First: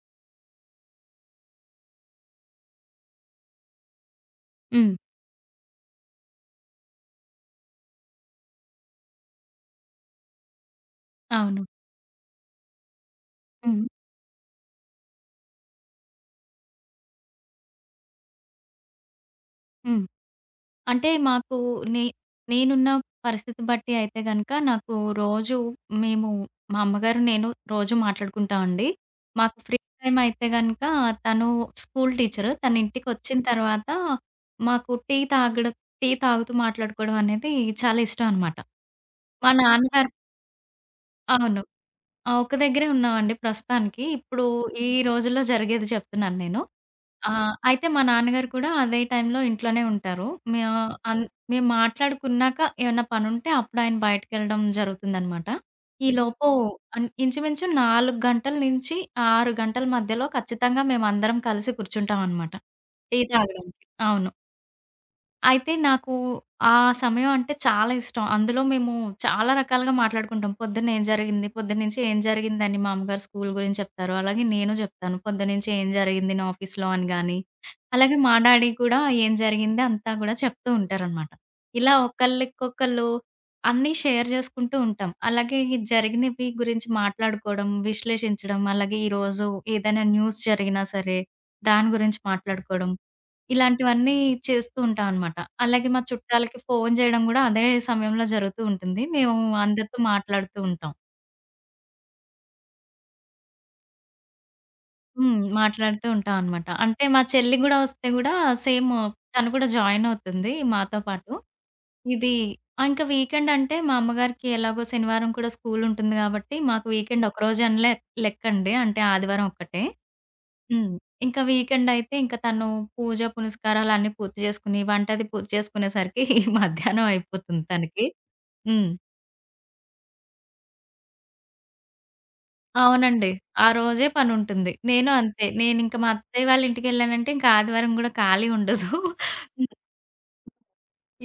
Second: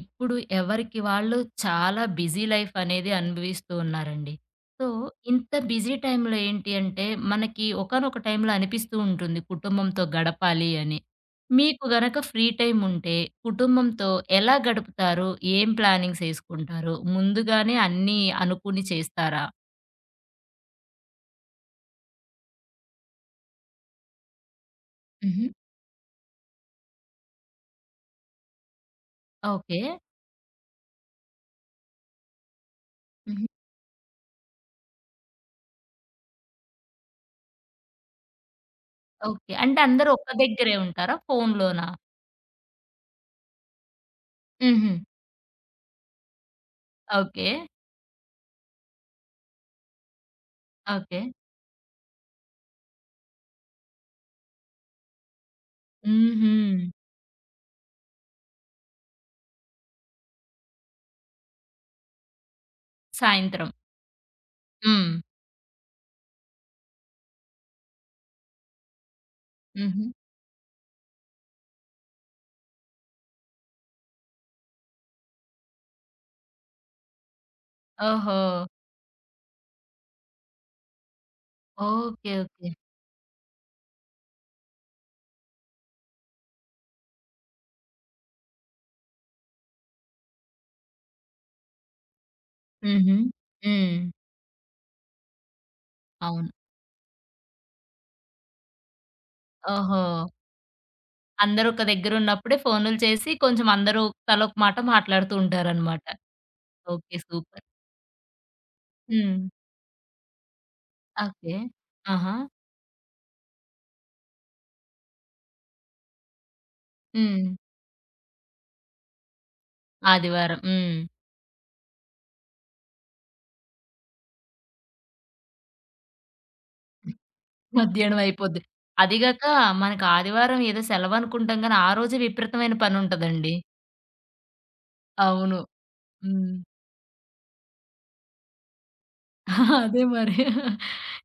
ఇప్పుడు ఎవరికి వాళ్ళు చాలా బిజీ లైఫ్ అనేది అనుభవిస్తూ ఉన్నారండి. సో, హ్మ్. ఇంత బిజీ టైమ్‌లో ఏంటి అంటే, మనకి ఒకానొక టైమ్‌లో అనిపిస్తూ ఉంటుంది కుటుంబంతో గడపాలి అని. అవును. మీకు గనక ఫ్రీ టైమ్ ఉంటే, హ్మ్. కుటుంబంతో ఎలా గడుపుతారు? ఏం ప్లానింగ్స్ ఏసుకుంటారు? ముందుగానే అన్నీ అనుకుని చేస్తారా? హ్మ్. అంటే మాకు నే నేనున్న పరిస్థితి బట్టి అయితే గనక నాకు హుహు. రోజు మేము మా అమ్మగారు నేను రోజు మాట్లాడుకుంటామండి. మాకు ఫ్రీ ఓకే. టైమ్ అయితే గనక తను స్కూల్ టీచరు. తను ఇంటికొచ్చిన హుహు. తర్వాత మాకు టీ తాగుతూ మాట్లాడుకోవడం అనేది చాలా ఇష్టం అనమాట. మా ఓకే. అంటే అందరూ నాన్నగారు ఒక్క దగ్గరే ఉంటారా? అవును. ఫోనులోనా? ఆ, ఒక్క దగ్గరే ఉన్నామండి ప్రస్తుతానికి. ఇప్పుడు ఈ హుహు. రోజుల్లో జరిగేది చెప్తున్నాను నేను. ఆ! ఓకే. అయితే మా నాన్నగారు కూడా అదే టైంలో ఇంట్లోనే ఉంటారు. మే ఓకే. అన్ మేము మాట్లాడుకున్నాక ఏమన్నా పనుంటే అప్పుడు ఆయన బయటికెళ్ళడం జరుగుతుందనమాట. ఈలోపు హుహు. ఇంచుమించు 4 గంటల నుంచి 6 గంటల మధ్యలో ఖచ్చితంగా మేమందరం కలిసి కూర్చుంటామనమాట టీ సాయంత్రం. తాగడానికి. అవును. హ్మ్. అయితే నాకు ఆ సమయం అంటే చాలా ఇష్టం. అందులో మేము చాలా రకాలుగా హుహు. మాట్లాడుకుంటాం. పొద్దున్న ఏం జరిగింది? పొద్దున్నుంచి ఏం జరిగిందని మా అమ్మగారు స్కూల్ గురించి చెప్తారు. అలాగే నేను చెప్తాను. పొద్దున్నుంచి ఏం జరిగింది నా ఆఫీస్‌లో అని గాని, అలాగే మా ఓహో! డాడీ కూడా ఏం జరిగింది అంతా గూడా చెప్తూ ఉంటారనమాట. ఇలా ఓకే. ఓకే. ఒకళ్ళకొకళ్ళు అన్నీ షేర్ చేసుకుంటూ ఉంటాం. అలాగే ఈ జరిగినవి గురించి మాట్లాడుకోవడం, విశ్లేషించడం, అలాగే ఈరోజు ఏదైనా న్యూస్ జరిగినా సరే దాని గురించి మాట్లాడుకోవడం. హుహు. హ్మ్. ఇలాంటివన్నీ చేస్తూ ఉంటామనమాట. అలాగే మా అవును. చుట్టాలకి ఫోను జేయడం గూడా అదే సమయంలో జరుగుతూ ఉంటుంది. మేము అందరితో ఓహో! మాట్లాడుతూ ఉంటాం. అందరూ ఒక దగ్గరున్నప్పుడే ఫోనులు చేసి కొంచెం అందరూ తలోక మాట మాట్లాడుతూ హ్మ్. ఉంటారనమాట. మాట్లాడుతూ ఉంటామనమాట. అంటే ఓకే. మా చెల్లి సూపర్. గూడా వస్తే గూడా సేమ్ హ్మ్. తను కూడా జాయిన్ అవుతుంది మాతో పాటు. ఓకే. ఆహా! ఇది ఇంకా వీకెండ్ అంటే మా అమ్మగారికి ఎలాగో శనివారం కూడా స్కూలుంటుంది గాబట్టి, మాకు వీకెండ్ హ్మ్. ఒకరోజు అని లెక్కండి. అంటే ఆదివారం ఒక్కటే. ఆదివారం. హ్మ్. హ్మ్. ఇంకా వీకెండయితే ఇంక తను పూజ, పునస్కారాలన్నీ పూర్తి చేసుకొని, వంటది పూర్తి చేసుకునేసరికి మధ్యాహ్నం అయిపోతుంది తనకి. మధ్యాహ్నం అయిపోద్ది. హ్మ్. అదిగాక మనకు ఆదివారం ఏదో సెలవనుకుంటాం గానీ, ఆ రోజే విపరీతమైన అవునండి. పనుంటదండి. ఆ రోజే పనుంటుంది. నేను అంతే. అవును. నేనింక మా అత్తయ్య హ్మ్. వాళ్ళ ఇంటికెళ్ళానంటే ఇంక ఆదివారం గూడా ఖాళీ ఉండదు. హ్మ్. అదే మరి.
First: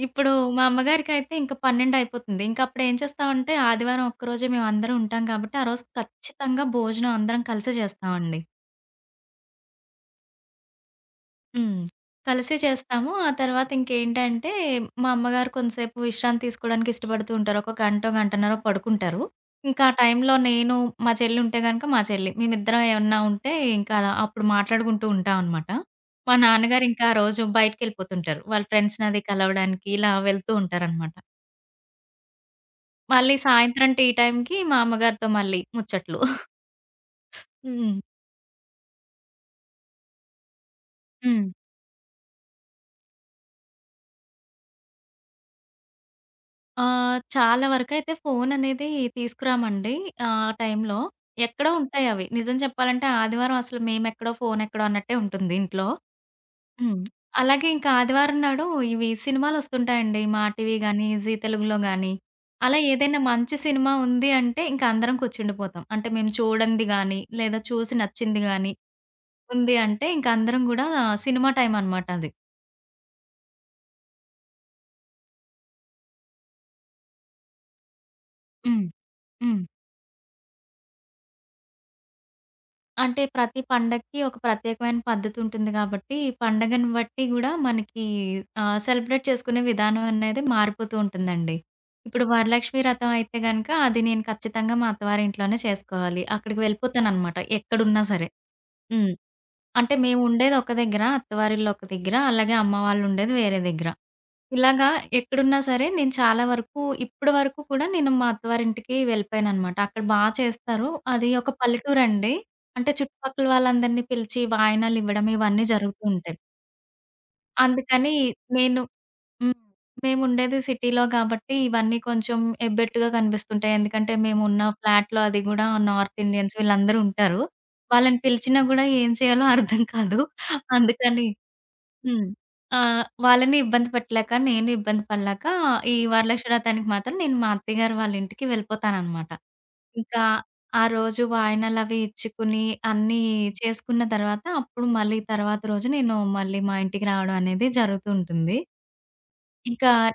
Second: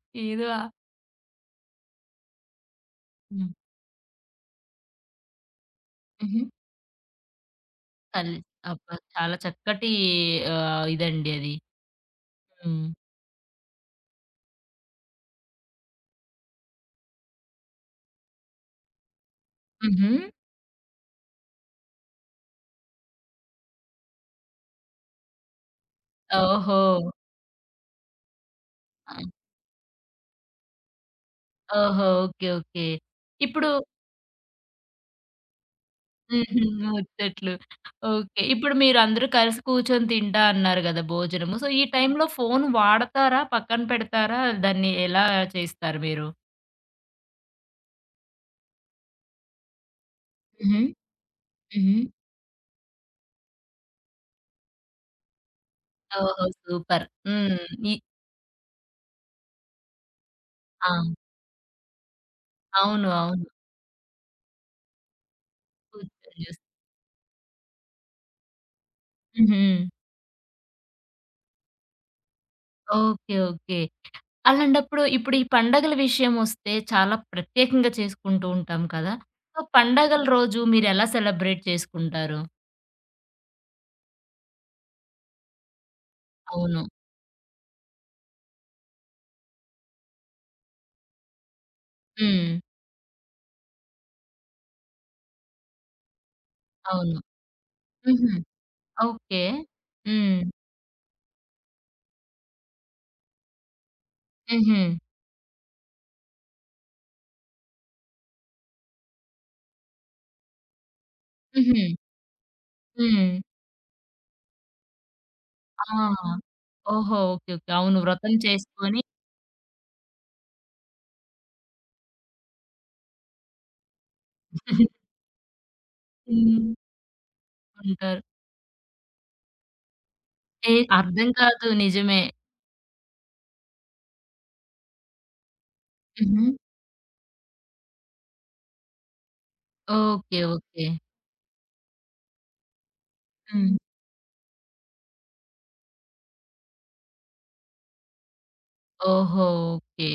ఇప్పుడు ఏదో ఆ మా అమ్మగారికైతే ఇంక 12 అయిపోతుంది. ఇంకప్పుడేం హ్మ్. చేస్తామంటే ఆదివారం ఒక్కరోజే మేమందరం ఉంటాం కాబట్టి, ఆ రోజు హుహు. ఖచ్చితంగా భోజనం అందరం కలిసే కల్ చేస్తామండి. అబ్బా! చాలా చక్కటి ఆహ్, ఇదండి అది. హ్మ్. కలిసే హ్మ్. చేస్తాము. ఆ తర్వాత ఇంకేంటంటే, మా అమ్మగారు కొంతసేపు విశ్రాంతి తీసుకోవడానికి ఇష్టపడుతూ ఉంటారు. ఒక గంటో, గంటన్నరో పడుకుంటారు. ఇంకా ఆ హుహు. టైంలో నేను, మా చెల్లి ఉంటే గనక మా చెల్లి. మేమిద్దరం ఏమన్నా ఉంటే ఇంకా అలా అప్పుడు మాట్లాడుకుంటూ ఉంటాం అనమాట. మా ఓహో! నాన్నగారు ఇంకా ఆ రోజు బయటికెళ్ళిపోతుంటారు. వాళ్ళ ఫ్రెండ్స్‌ని ఆ! అది కలవడానికి ఇలా వెళ్తూ ఉంటారనమాట. ఓహో! ఓకే. ఓకే. మళ్ళీ ఇప్పుడు సాయంత్రం టీ టైంకి మా అమ్మగారితో మళ్ళీ ముచ్చట్లు. హుహు. ముచ్చట్లు. హ్మ్. ఓకే. ఇప్పుడు మీరందరూ కలిసి కూర్చొని తింటా అన్నారు గదా! హ్మ్. భోజనము. సో, ఈ టైంలో ఫోను వాడతారా? పక్కన పెడతారా? దాన్ని ఎలా చేస్తారు మీరు? చాలా వరకైతే ఫోననేది తీసుకురామండి ఆ హుహు. టైంలో. ఎక్కడో హుహు. ఉంటాయవి. నిజం చెప్పాలంటే ఆదివారం అసలు మేమెక్కడో, ఫోనెక్కడో అన్నట్టే ఉంటుంది ఇంట్లో. ఓహో! హ్మ్. సూపర్. హ్మ్. అలాగే ఇంకా ఈ ఆదివారం నాడు ఇవి సినిమాలొస్తుంటాయండి. మా టీవీ ఆ! గానీ, జీ తెలుగులో గానీ, అలా అవును. ఏదైనా అవును. మంచి సినిమా ఉంది అంటే ఇంక అందరం కూర్చుండిపోతాం. అంటే మేము కూర్చొని చూస్ చూడంది గానీ, లేదా చూసి నచ్చింది గానీ హుహు. ఉంది అంటే ఇంక అందరం గూడా సినిమా టైమనమాట అది. ఓకే. ఓకే. అలాంటప్పుడు ఇప్పుడు ఈ పండగల విషయమొస్తే చాలా ప్రత్యేకంగా చేసుకుంటూ ఉంటాం హ్మ్. కదా! సో, హ్మ్. పండగల రోజు మీరెలా సెలబ్రేట్ చేసుకుంటారు? అంటే ప్రతి పండక్కి ఒక ప్రత్యేకమైన పద్ధతుంటుంది గాబట్టి, అవును. పండగను బట్టి గూడా మనకి సెలబ్రేట్ చేసుకునే విధానం అనేది మారిపోతూ ఉంటుందండి. ఇప్పుడు హ్మ్. వరలక్ష్మి వ్రతం అయితే గనక అది నేను ఖచ్చితంగా మా అత్తవారింట్లోనే చేసుకోవాలి. అక్కడికి అవును. వెళ్ళిపోతాననమాట ఎక్కడున్నా సరే. హుహు. హ్మ్. ఓకే. అంటే హ్మ్. మేముండేది ఒక దగ్గర, అత్తవారిల్లు ఒక దగ్గర, అలాగే అమ్మ వాళ్ళుండేది వేరే దగ్గర. హుహు. ఇలాగా ఎక్కడున్నా సరే నేను చాలా వరకు ఇప్పటి వరకు కూడా నేను మా అత్తవారింటికి వెళ్ళిపోయాననమాట. అక్కడ బా చేస్తారు. అది ఒక హుహు. పల్లెటూరండి. అంటే హ్మ్. చుట్టుపక్కల వాళ్ళందరిని పిలిచి వాయినాలివ్వడం ఇవన్నీ జరుగుతూ ఆ! ఉంటాయి. ఓహో! ఓకే. ఓకే. అవును. అందుకని వ్రతం నేను చేసుకొని హ్మ్. మేముండేది సిటీలో కాబట్టి ఇవన్నీ కొంచెం ఎబ్బెట్టుగా కనిపిస్తుంటాయి. ఎందుకంటే మేమున్న ఫ్లాట్‌లో అది గూడా నార్త్ ఇండియన్స్ హ్మ్. వీళ్ళందరూ ఉంటారు. వాళ్ళని ఉంటారు. పిలిచినా గూడా ఏం చేయాలో అర్థం కాదు. ఏ అందుకని అర్థం కాదు. నిజమే. హ్మ్. వాళ్ళని ఇబ్బంది పెట్టలేక, నేను ఇబ్బంది పడలేక, ఈ హ్మ్. హుహు. వరలక్ష్మి వ్రతానికి మాత్రం నేను మా అత్తయ్య గారు వాళ్ళ ఇంటికి వెళ్ళిపోతాననమాట. ఇంకా ఓకే. ఆ ఓకే. రోజు వాయనాలవి ఇచ్చుకుని, అన్నీ హ్మ్. హ్మ్. చేసుకున్న తర్వాత, అప్పుడు మళ్ళీ తర్వాత రోజు నేను మళ్ళీ మా ఇంటికి రావడం అనేది జరుగుతూ ఉంటుంది. ఓహో! ఇంకా ఓకే.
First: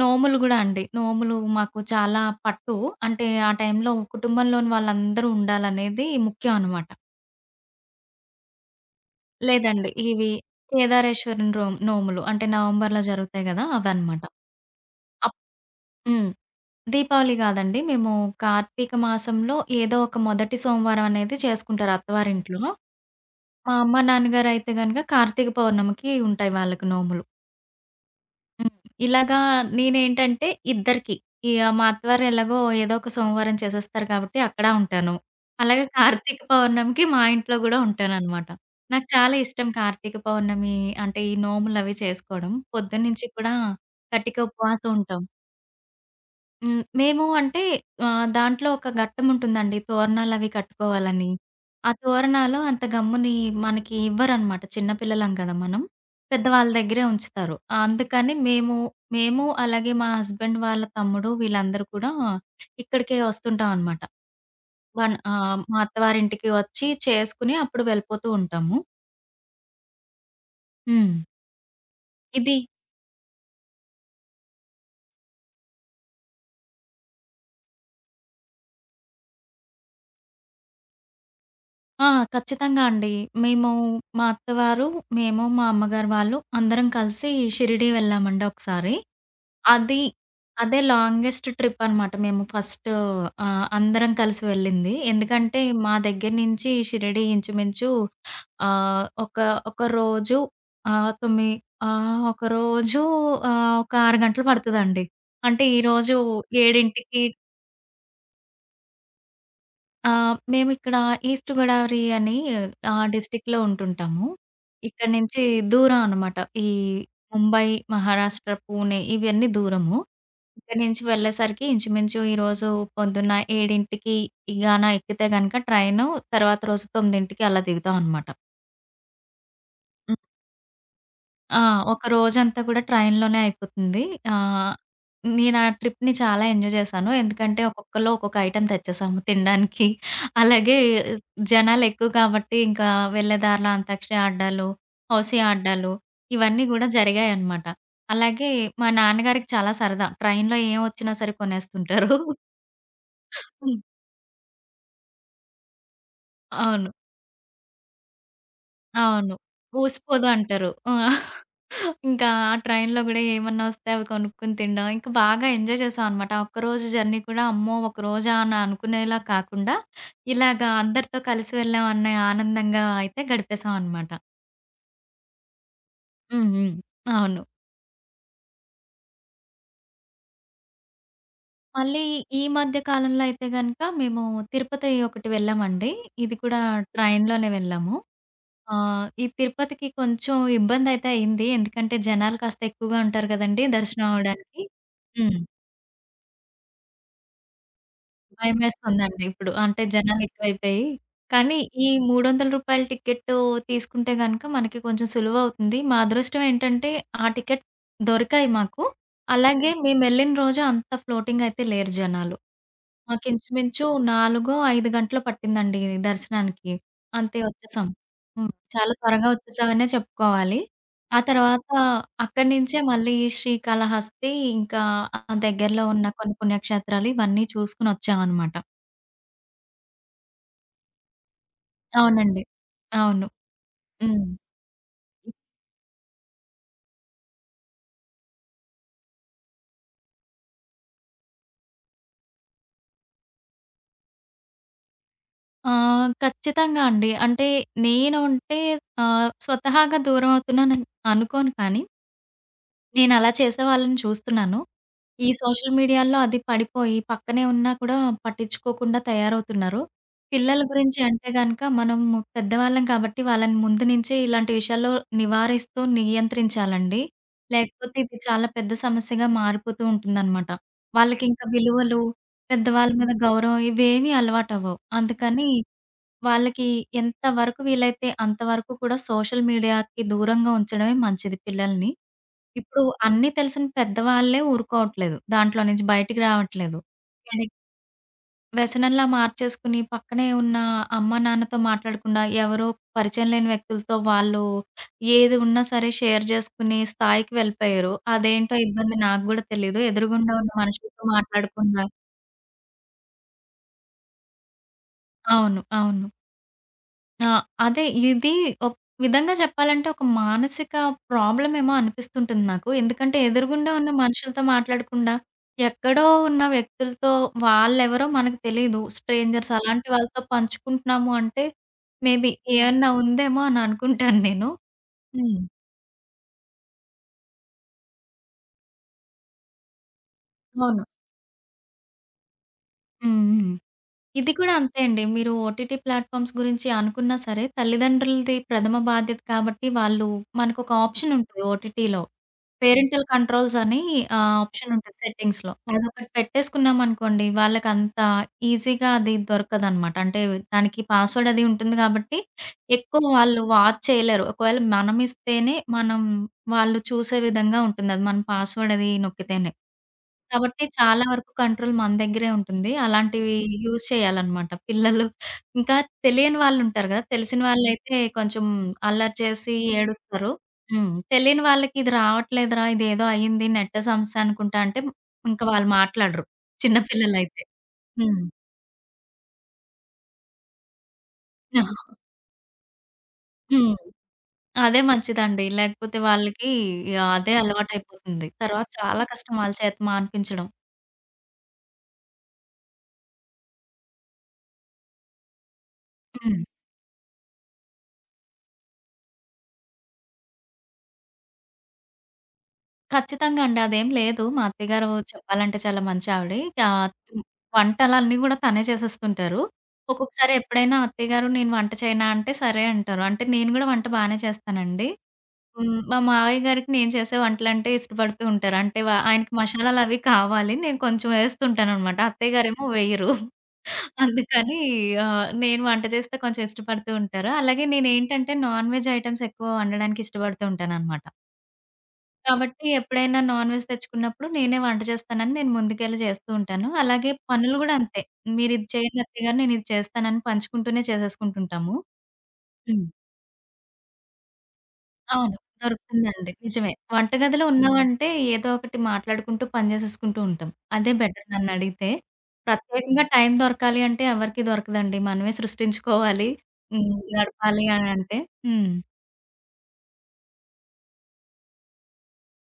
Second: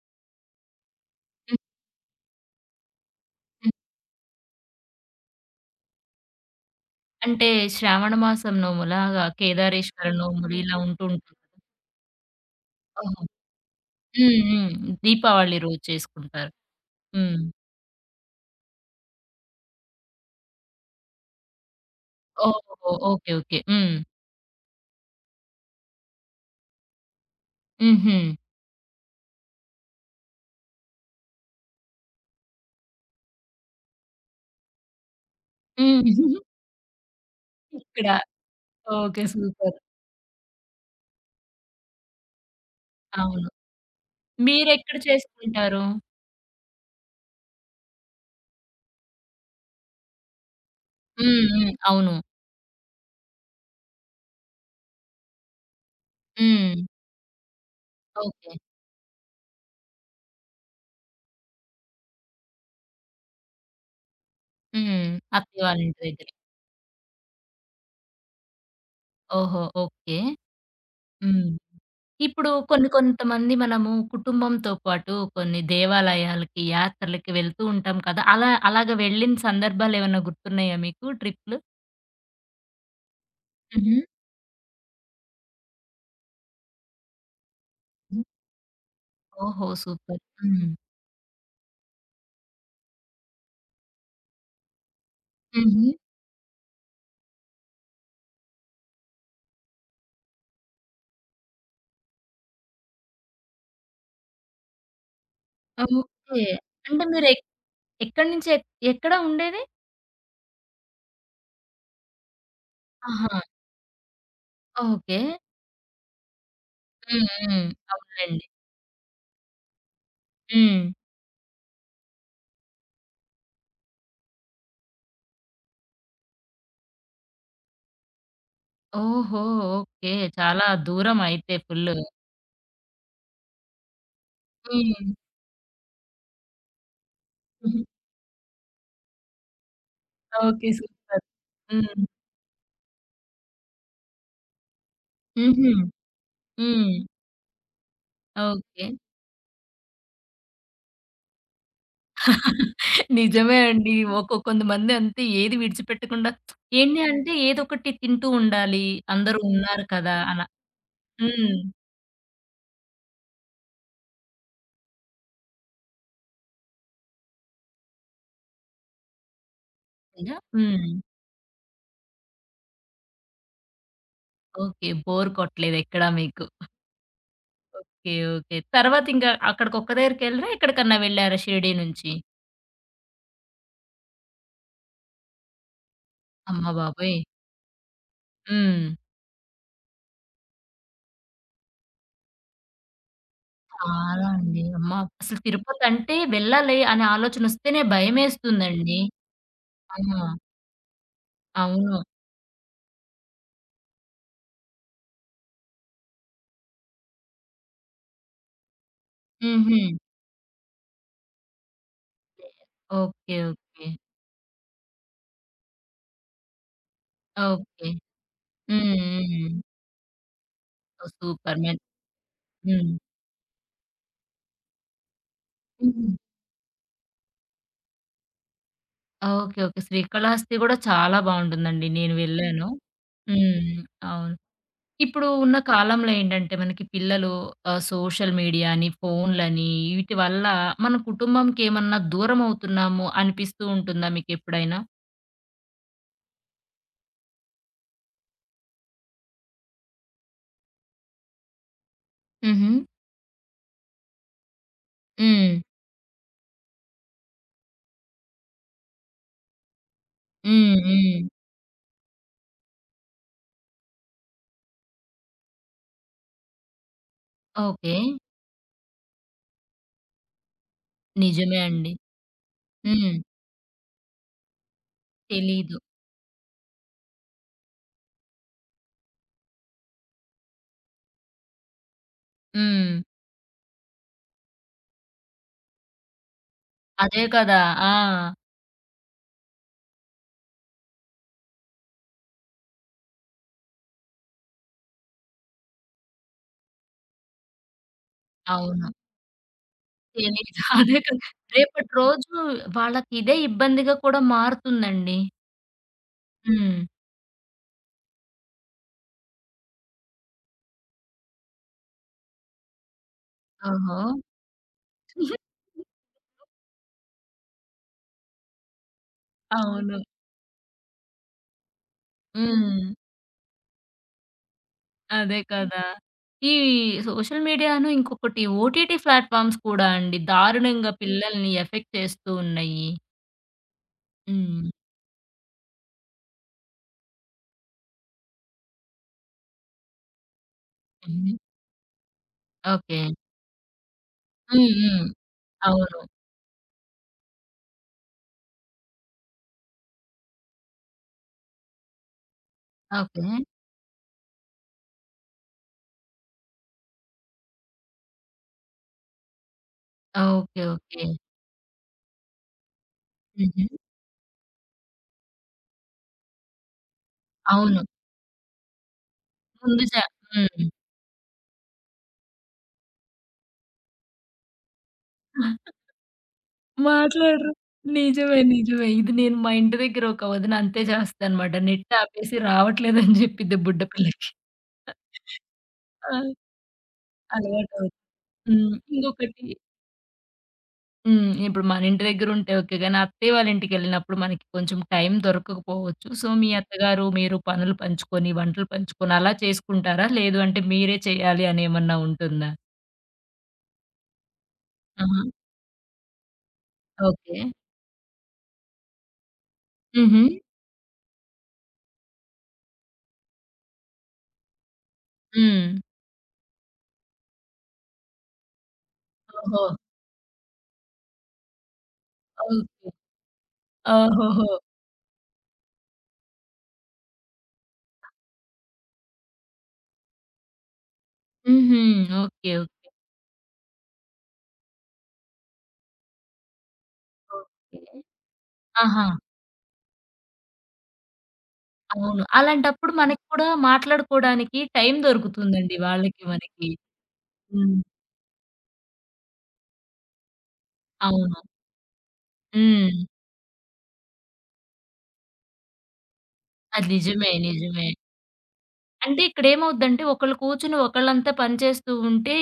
నోములు గూడా అండి. నోములు మాకు చాలా పట్టు. అంటే ఆ హ్మ్. టైంలో కుటుంబంలోని వాళ్ళందరూ ఉండాలనేది ముఖ్యం అనమాట. అంటే శ్రావణ మాసం నోములాగా లేదండి. కేదారేశ్వర ఇవి నోములు ఇలా ఉంటూ ఉంటుంది. కేదారేశ్వరుని రోమ్ నోములు అంటే నవంబర్‌లో ఓహో! జరుగుతాయి గదా! అవన్నమాట. హ్మ్. హ్మ్. అప్ దీపావళి రోజు హ్మ్. చేసుకుంటారు. దీపావళి హ్మ్. గాదండి. మేము కార్తీక మాసంలో ఏదో ఒక మొదటి సోమవారం అనేది చేసుకుంటారు అత్తవారింట్లో. ఓహో! ఓకే. ఓకే. మా హ్మ్. అమ్మ, నాన్నగారయితే గనక కార్తీక పౌర్ణమికి ఉంటాయి వాళ్ళకి నోములు. హుహు. హ్మ్. ఇలాగా నేనేంటంటే ఇద్దరికి మా అత్తవారు ఎలాగో ఏదో ఒక సోమవారం చేసేస్తారు కాబట్టి అక్కడా ఉంటాను. అలాగే హ్మ్. కార్తీక పౌర్ణమికి మా ఇంట్లో గూడా ఇక్కడ. ఉంటాననమాట. నాకు ఓకే. చాలా ఇష్టం సూపర్. కార్తీక పౌర్ణమి అంటే ఈ నోములవి చేసుకోవడం. పొద్దున్నుంచి అవును. కూడా కటిక ఉపవాసం మీరెక్కడ ఉంటాం. చేసుకుంటారు? హ్మ్. మేము అంటే దాంట్లో ఒక ఘట్టముంటుందండి తోరణాలవి కట్టుకోవాలని. హ్మ్. హ్మ్. ఆ అవును. తోరణాలు అంత గమ్ముని మనకి ఇవ్వరనమాట. చిన్న పిల్లలం గదా మనం. పెద్దవాళ్ళ హ్మ్. దగ్గరే ఉంచుతారు. అందుకని ఓకే. మేము అలాగే మా హస్బెండ్ వాళ్ళ తమ్ముడు వీళ్ళందరూ కూడా ఇక్కడికే వస్తుంటాం అనమాట. హ్మ్. అత్తయ్య మా వాళ్ళ ఇంటి దగ్గర. అత్తవారింటికి వచ్చి చేసుకుని అప్పుడు వెళ్ళిపోతూ ఉంటాము. ఓహో! ఓకే. హ్మ్. హ్మ్. ఇప్పుడు ఇది కొన్ని కొంతమంది మనము కుటుంబంతో పాటు కొన్ని దేవాలయాలకి, యాత్రలకి వెళ్తూ ఉంటాం కదా! అలా అలాగ వెళ్ళిన సందర్భాలేమన్నా గుర్తున్నాయా మీకు ట్రిప్‌లు? ఆ! ఖచ్చితంగా అండి. మేము హుహు. మా అత్తవారు, మేము, మా అమ్మగారు వాళ్ళు అందరం కలిసి షిరిడీ హ్మ్. వెళ్ళామండి ఒకసారి. ఓహో! అది సూపర్. హ్మ్. అదే లాంగెస్ట్ ట్రిప్ అనమాట మేము ఫస్ట్ అందరం కలిసి వెళ్ళింది. ఎందుకంటే హుహు. హ్మ్. మా దగ్గర నుంచి షిరిడీ ఇంచుమించు ఆహ్, ఒక ఒక రోజు ఆహ్, తొమ్మి ఆహ్, ఒక రోజు ఒక 6 గంటలు పడతదండి. అంటే ఈరోజు ఓకే. అంటే 7కి మీరు ఎక్ ఎక్కడి నుంచి ఎక్ ఎక్కడ ఉండేది? ఆ! మేమిక్కడ ఈస్ట్ గోదావరి అని ఆ ఆహా! డిస్ట్రిక్ట్‌లో ఉంటుంటాము. ఇక్కడి ఓకే. నుంచి దూరం అనమాట. ఈ హ్మ్. ముంబై, హ్మ్. అవునులెండి. మహారాష్ట్ర, పూణే ఇవన్నీ దూరము. ఇక్కడి హ్మ్. నుంచి వెళ్ళేసరికి ఇంచుమించు ఈరోజు పొద్దున్న 7కి గాన ఎక్కితే గనక ట్రైను తర్వాత రోజు 9కి అలా దిగుతాం అనమాట. ఓహో! ఓకే. చాలా దూరం అయితే ఆ! ఫుల్లు. ఒక రోజంతా కూడా ట్రైన్‌లోనే అయిపోతుంది. ఆహ్, హ్మ్. నేను ఆ ట్రిప్‌ని చాలా ఎంజాయ్ చేశాను. ఎందుకంటే ఒక్కొక్కళ్ళు ఒక్కొక్క ఐటెమ్ తెచ్చేసాము తినడానికి. ఓకే. అలాగే సూపర్. హ్మ్. జనాలెక్కువ కాబట్టి ఇంకా వెళ్ళే దారిలో అంతాక్షరి ఆడ్డాలు, హౌసీ హుహు. ఆడ్డాలు ఇవన్నీ కూడా హ్మ్. జరిగాయన్నమాట. అలాగే ఓకే. మా నాన్నగారికి చాలా సరదా. ట్రైన్‌లో ఏం వచ్చినా సరే కొనేస్తుంటారు. నిజమే అండి. ఒకొ కొంతమంది అంతే ఏది విడిచిపెట్టకుండా అవును. ఏంటి అంటే ఏదొకటి తింటూ ఉండాలి. అవును. అందరూ ఉన్నారు కదా! ఊసిపోదు అలా. అంటారు. ఆ! హ్మ్. ఇంకా ఆ ట్రైన్‌లో గూడా ఏమన్నా వస్తే అవి కొనుక్కొని తినడం. ఇంకా బాగా ఎంజాయ్ చేశామనమాట. ఆ ఒక్కరోజు జర్నీ కూడా అమ్మో! ఒకరోజా అని అనుకునేలా కాకుండా, ఇలాగా హ్మ్. అందరితో కలిసి వెళ్ళామనే ఆనందంగా అయితే గడిపేశామనమాట. ఓకే. బోర్ కొట్టలేదు ఎక్కడా మీకు. హ్మ్. హ్మ్. అవును. ఓకే. ఓకే. తర్వాత ఇంకా అక్కడికొక్క దగ్గరికెళ్లారా? ఎక్కడికన్నా వెళ్లారా షిరిడీ మళ్ళీ నుంచి? ఈ మధ్య కాలంలో అయితే గనక మేము తిరుపతి ఒకటి వెళ్ళామండి. ఇది కూడా అమ్మ బాబోయ్! ట్రైన్‌లోనే వెళ్ళాము. ఆ! హ్మ్. ఈ తిరుపతికి కొంచెం ఇబ్బందయితే అయింది. ఎందుకంటే జనాలు కాస్త ఎక్కువగా ఉంటారు గదండీ దర్శనం చాలా అండి. అవ్వడానికి. అమ్మ! అసలు హ్మ్. తిరుపతంటే వెళ్ళాలి అనే ఆలోచనొస్తేనే భయమేస్తుందండి. భయమేస్తుందండి ఇప్పుడు. అంటే ఆ! జనాలు ఎక్కువైపోయి. కానీ ఈ అవును. రూ. 300 టికెట్టు తీసుకుంటే గనక మనకి కొంచెం సులువవుతుంది. మా అదృష్టం ఏంటంటే ఆ టికెట్ దొరికాయి మాకు. అలాగే హుహు. మేమెళ్ళిన రోజు అంత ఫ్లోటింగయితే లేరు జనాలు. ఓకే. ఓకే. మాకించుమించు 4, 5 గంటలో పట్టిందండి దర్శనానికి. అంతే వచ్చేసాం. ఓకే. హ్మ్. చాలా హ్మ్. త్వరగా హ్మ్. వచ్చేసామనే చెప్పుకోవాలి. ఆ సూపర్! తర్వాత అక్కడి నించే హ్మ్. మళ్ళీ శ్రీకాళహస్తి, ఇంకా ఆ దగ్గరలో ఉన్న హ్మ్. కొన్ని పుణ్యక్షేత్రాలు ఇవన్నీ చూసుకొనొచ్చామనమాట. ఓకే. ఓకే. శ్రీకాళహస్తి గూడా చాలా బావుంటుందండి. నేను హ్మ్. అవునండి. వెళ్ళాను. అవును. హ్మ్. హ్మ్. అవును. ఇప్పుడు ఉన్న కాలంలో ఏంటంటే మనకి పిల్లలు ఆహ్, సోషల్ మీడియా అని, ఫోన్‌లని వీటి వల్ల మన కుటుంబంకేమన్నా దూరమవుతున్నాము అనిపిస్తూ ఉంటుందా మీకెప్పుడైనా? ఖచ్చితంగా అండి. అంటే నేను ఉంటే స్వతహాగా దూరమవుతున్నానని అనుకోను కానీ, హుహు. నేనలా చేసేవాళ్ళని చూస్తున్నాను. ఈ హ్మ్. సోషల్ మీడియాలో అది పడిపోయి పక్కనే ఉన్నా కూడా పట్టించుకోకుండా తయారవుతున్నారు. పిల్లల హ్మ్. గురించి హ్మ్. అంటే గనక మనం పెద్దవాళ్ళం కాబట్టి వాళ్ళని ముందు నుంచే ఇలాంటి విషయాల్లో నివారిస్తూ నియంత్రించాలండి. ఓకే. లేకపోతే ఇది చాలా పెద్ద సమస్యగా మారిపోతూ ఉంటుందనమాట. వాళ్ళకింక నిజమే అండి. విలువలు, పెద్దవాళ్ళ మీద హ్మ్. గౌరవం ఇవేమీ అలవాటవ్వవు. అందుకని తెలీదు. వాళ్ళకి ఎంత వరకు వీలైతే అంతవరకు కూడా సోషల్ మీడియాకి దూరంగా ఉంచడమే మంచిది పిల్లల్ని. ఇప్పుడు హ్మ్. అన్నీ తెలిసిన పెద్దవాళ్ళే ఊరుకోవట్లేదు. దాంట్లో నుంచి బయటికి రావట్లేదు. అదే అది. కదా! ఆ! వ్యసనంలా మార్చేసుకుని పక్కనే ఉన్న అమ్మ, నాన్నతో మాట్లాడకుండా ఎవరో పరిచయం లేని వ్యక్తులతో వాళ్ళు ఏది ఉన్నా సరే షేర్ చేసుకునే స్థాయికి వెళ్ళిపోయారు. అదేంటో అవును. ఇబ్బంది నాకు గూడా తెలీదు. ఎదురుగుండా తెలీదు. ఉన్న అదే మనుషులతో కదా! మాట్లాడకుండా రేపటి రోజు వాళ్ళకి ఇదే ఇబ్బందిగా కూడా మారుతుందండి. అవును. అవును. హ్మ్. ఆ! అదే ఇది ఒక విధంగా చెప్పాలంటే ఒక మానసిక ప్రాబ్లమ్ ఏమో అనిపిస్తుంటుంది నాకు. ఎందుకంటే ఎదురుగుండా ఉన్న ఓహో! మనుషులతో మాట్లాడకుండా, ఎక్కడో ఉన్న వ్యక్తులతో వాళ్ళెవరో మనకు తెలీదు. స్ట్రేంజర్స్ అలాంటి అవును. వాళ్ళతో పంచుకుంటున్నాము అంటే మేబీ హ్మ్. ఏమన్నా ఉందేమో అని అనుకుంటాను నేను. అదే హ్మ్. కదా! ఈ సోషల్ మీడియాను ఇంకొకటి ఓటీటీ ప్లాట్‌ఫార్మ్స్ కూడా అండి అవును. దారుణంగా పిల్లల్ని ఎఫెక్ట్ చేస్తూ ఉన్నాయి. హ్మ్. హ్మ్. ఇది కూడా హ్మ్. అంతే అండి. మీరు ఓటీటీ ప్లాట్‌ఫార్మ్స్ గురించి అనుకున్నా సరే తల్లిదండ్రులది ప్రథమ బాధ్యత కాబట్టి వాళ్ళు మనకొక ఆప్షన్ హుహు. ఉంటది ఓటీటీలో. ఓకే. పేరెంటల్ కంట్రోల్స్ అని ఆప్షన్ హ్మ్. ఉంటది హ్మ్. సెట్టింగ్స్‌లో. అవును. అదొకటి పెట్టేసుకున్నామనుకోండి, వాళ్ళకంత ఈజీగా అది దొరకదనమాట. అంటే దానికి పాస్‌వర్డ్ అది ఉంటుంది కాబట్టి, ఎక్కువ ఓకే. వాళ్ళు వాచ్ చేయలేరు. ఒకవేళ మనమిస్తేనే మనం వాళ్ళు చూసే విధంగా ఉంటుందది. మన పాస్‌వర్డ్ అది నొక్కితేనే. ఓకే. కాబట్టి చాలా ఓకే. వరకు కంట్రోల్ మన దగ్గరే ఉంటుంది. అలాంటివి హుహు. యూజ్ చేయాలనమాట. పిల్లలు ఇంకా తెలియని వాళ్ళుంటారు గదా! తెలిసిన అవును. వాళ్ళైతే కొంచెం అల్లరి చేసి ముందు జా ఏడుస్తారు. హ్మ్. హ్మ్. తెలియని వాళ్ళకి ఇది రావట్లేదురా, ఇదేదో అయింది నెట్ సమస్య అనుకుంటా అంటే ఇంకా వాళ్ళు మాట్లాడరు. చిన్న పిల్లలైతే. మాట్లాడరు. హ్మ్. నిజమే. నిజమే. ఇది నేను మా ఇంటి దగ్గర ఒక వదిన అంతే చేస్తదనమాట. నెట్ ఆపేసి రావట్లేదని జెప్పిద్ది హ్మ్. బుడ్డ పిల్లకి. అదే మంచిదండి. లేకపోతే ఆ! వాళ్ళకి అదే అలవాటవుద్ది. అలవాటయిపోతుంది. తర్వాత హ్మ్. చాలా కష్టం ఇంకొకటి వాళ్ళ చేత మానిపించడం. హ్మ్. ఇప్పుడు మన ఇంటి దగ్గరుంటే ఓకే. గానీ అత్తయ్య వాళ్ళ ఇంటికెళ్ళినప్పుడు మనకి కొంచెం టైం దొరకకపోవచ్చు. సో, హ్మ్. మీ అత్తగారు, మీరు పనులు పంచుకొని, వంటలు పంచుకొని అలా చేసుకుంటారా? లేదు అంటే మీరే చేయాలి అనేమన్నా ఉంటుందా? ఖచ్చితంగా అండి. అదేం లేదు. మా అత్తయ్యగారు ఆహా! చెప్పాలంటే చాలా మంచి ఆవిడే. ఆహ్, ఓకే. వంటలన్నీ గూడా తనే చేసేస్తుంటారు. హుహు. ఒక్కొక్కసారి ఎప్పుడైనా అత్తయ్యగారు నేను వంట చేయనా అంటే సరే అంటారు. అంటే నేను గూడా వంట బానే చేస్తానండి. హ్మ్. హ్మ్. మా మావయ్య గారికి నేను చేసే వంటలంటే ఇష్టపడుతూ ఉంటారు. అంటే ఆయనకి ఓహో! మసాలాలవి కావాలి. నేను కొంచెం వేస్తుంటాననమాట. అత్తయ్య గారేమో ఓకే. వేయరు. ఓహోహో! అందుకని నేను వంట చేస్తే కొంచెం ఇష్టపడుతూ ఉంటారు. అలాగే నేనేంటంటే నాన్ వెజ్ ఐటెమ్స్ ఎక్కువ వండడానికి ఇష్టపడుతూ ఉంటాననమాట. హుహు. ఓకే. కాబట్టి ఓకే. ఎప్పుడైనా నాన్‌వెజ్ తెచ్చుకున్నప్పుడు నేనే వంట చేస్తానని నేను ముందుకెళ్ళి చేస్తూ ఉంటాను. అలాగే పనులు గూడా ఓకే. అంతే. మీరిది చేయండి ఆహా! అత్తయ్య గారు నేనిది చేస్తానని పంచుకుంటూనే చేసేసుకుంటుంటాము. అవును. హ్మ్. అలాంటప్పుడు మనకి కూడా మాట్లాడుకోడానికి టైం అవును. దొరుకుతుందండి వాళ్ళకి, దొరుకుతుందండి. మనకి. నిజమే. వంటగదిలో హ్మ్. ఉన్నామంటే ఏదో ఒకటి మాట్లాడుకుంటూ పని చేసేసుకుంటూ ఉంటాం. అదే బెటర్ అవును. నన్నడిగితే. హ్మ్. ప్రత్యేకంగా టైం దొరకాలి అంటే ఎవరికీ దొరకదండి. మనమే సృష్టించుకోవాలి. అది హ్మ్. నిజమే. గడపాలి నిజమే. అని అంటే హ్మ్. అంటే ఇక్కడేమవుద్దంటే ఒకళ్ళు కూర్చొని ఒకళ్ళంతా పని చేస్తూ ఉంటే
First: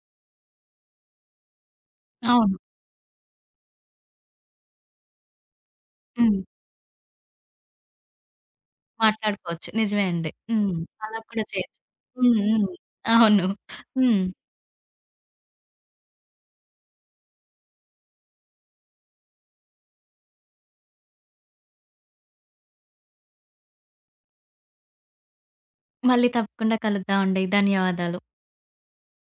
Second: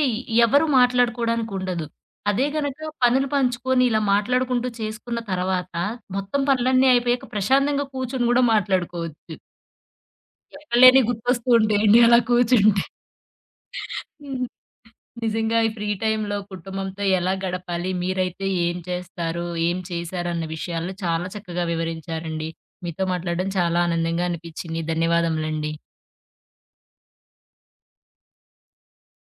ఎవరు మాట్లాడుకోవడానికి ఉండదు. అదే అవును. గనక పనులు పంచుకొని ఇలా మాట్లాడుకుంటూ చేసుకున్న తర్వాత మొత్తం హ్మ్. పనులన్నీ అయిపోయాక ప్రశాంతంగా కూర్చొని గూడా మాట్లాడుకోవచ్చు. మాట్లాడుకోవచ్చు. నిజమే అండి. హ్మ్. ఎక్కడలేనివి అలా కూడా గుర్తొస్తూ చేయొచ్చు. ఉంటాయండి అలా హ్మ్. హ్మ్. కూర్చుంటే. అవును. హ్మ్. హ్మ్. నిజంగా ఈ ఫ్రీ టైమ్‌లో కుటుంబంతో ఎలా గడపాలి? మీరైతే ఏం చేస్తారు? ఏం చేశారన్న విషయాలు చాలా చక్కగా వివరించారండి. మీతో మాట్లాడడం చాలా ఆనందంగా అనిపిచ్చింది. ధన్యవాదములండి. మళ్ళీ తప్పకుండా కలుద్దామండి. ధన్యవాదాలు.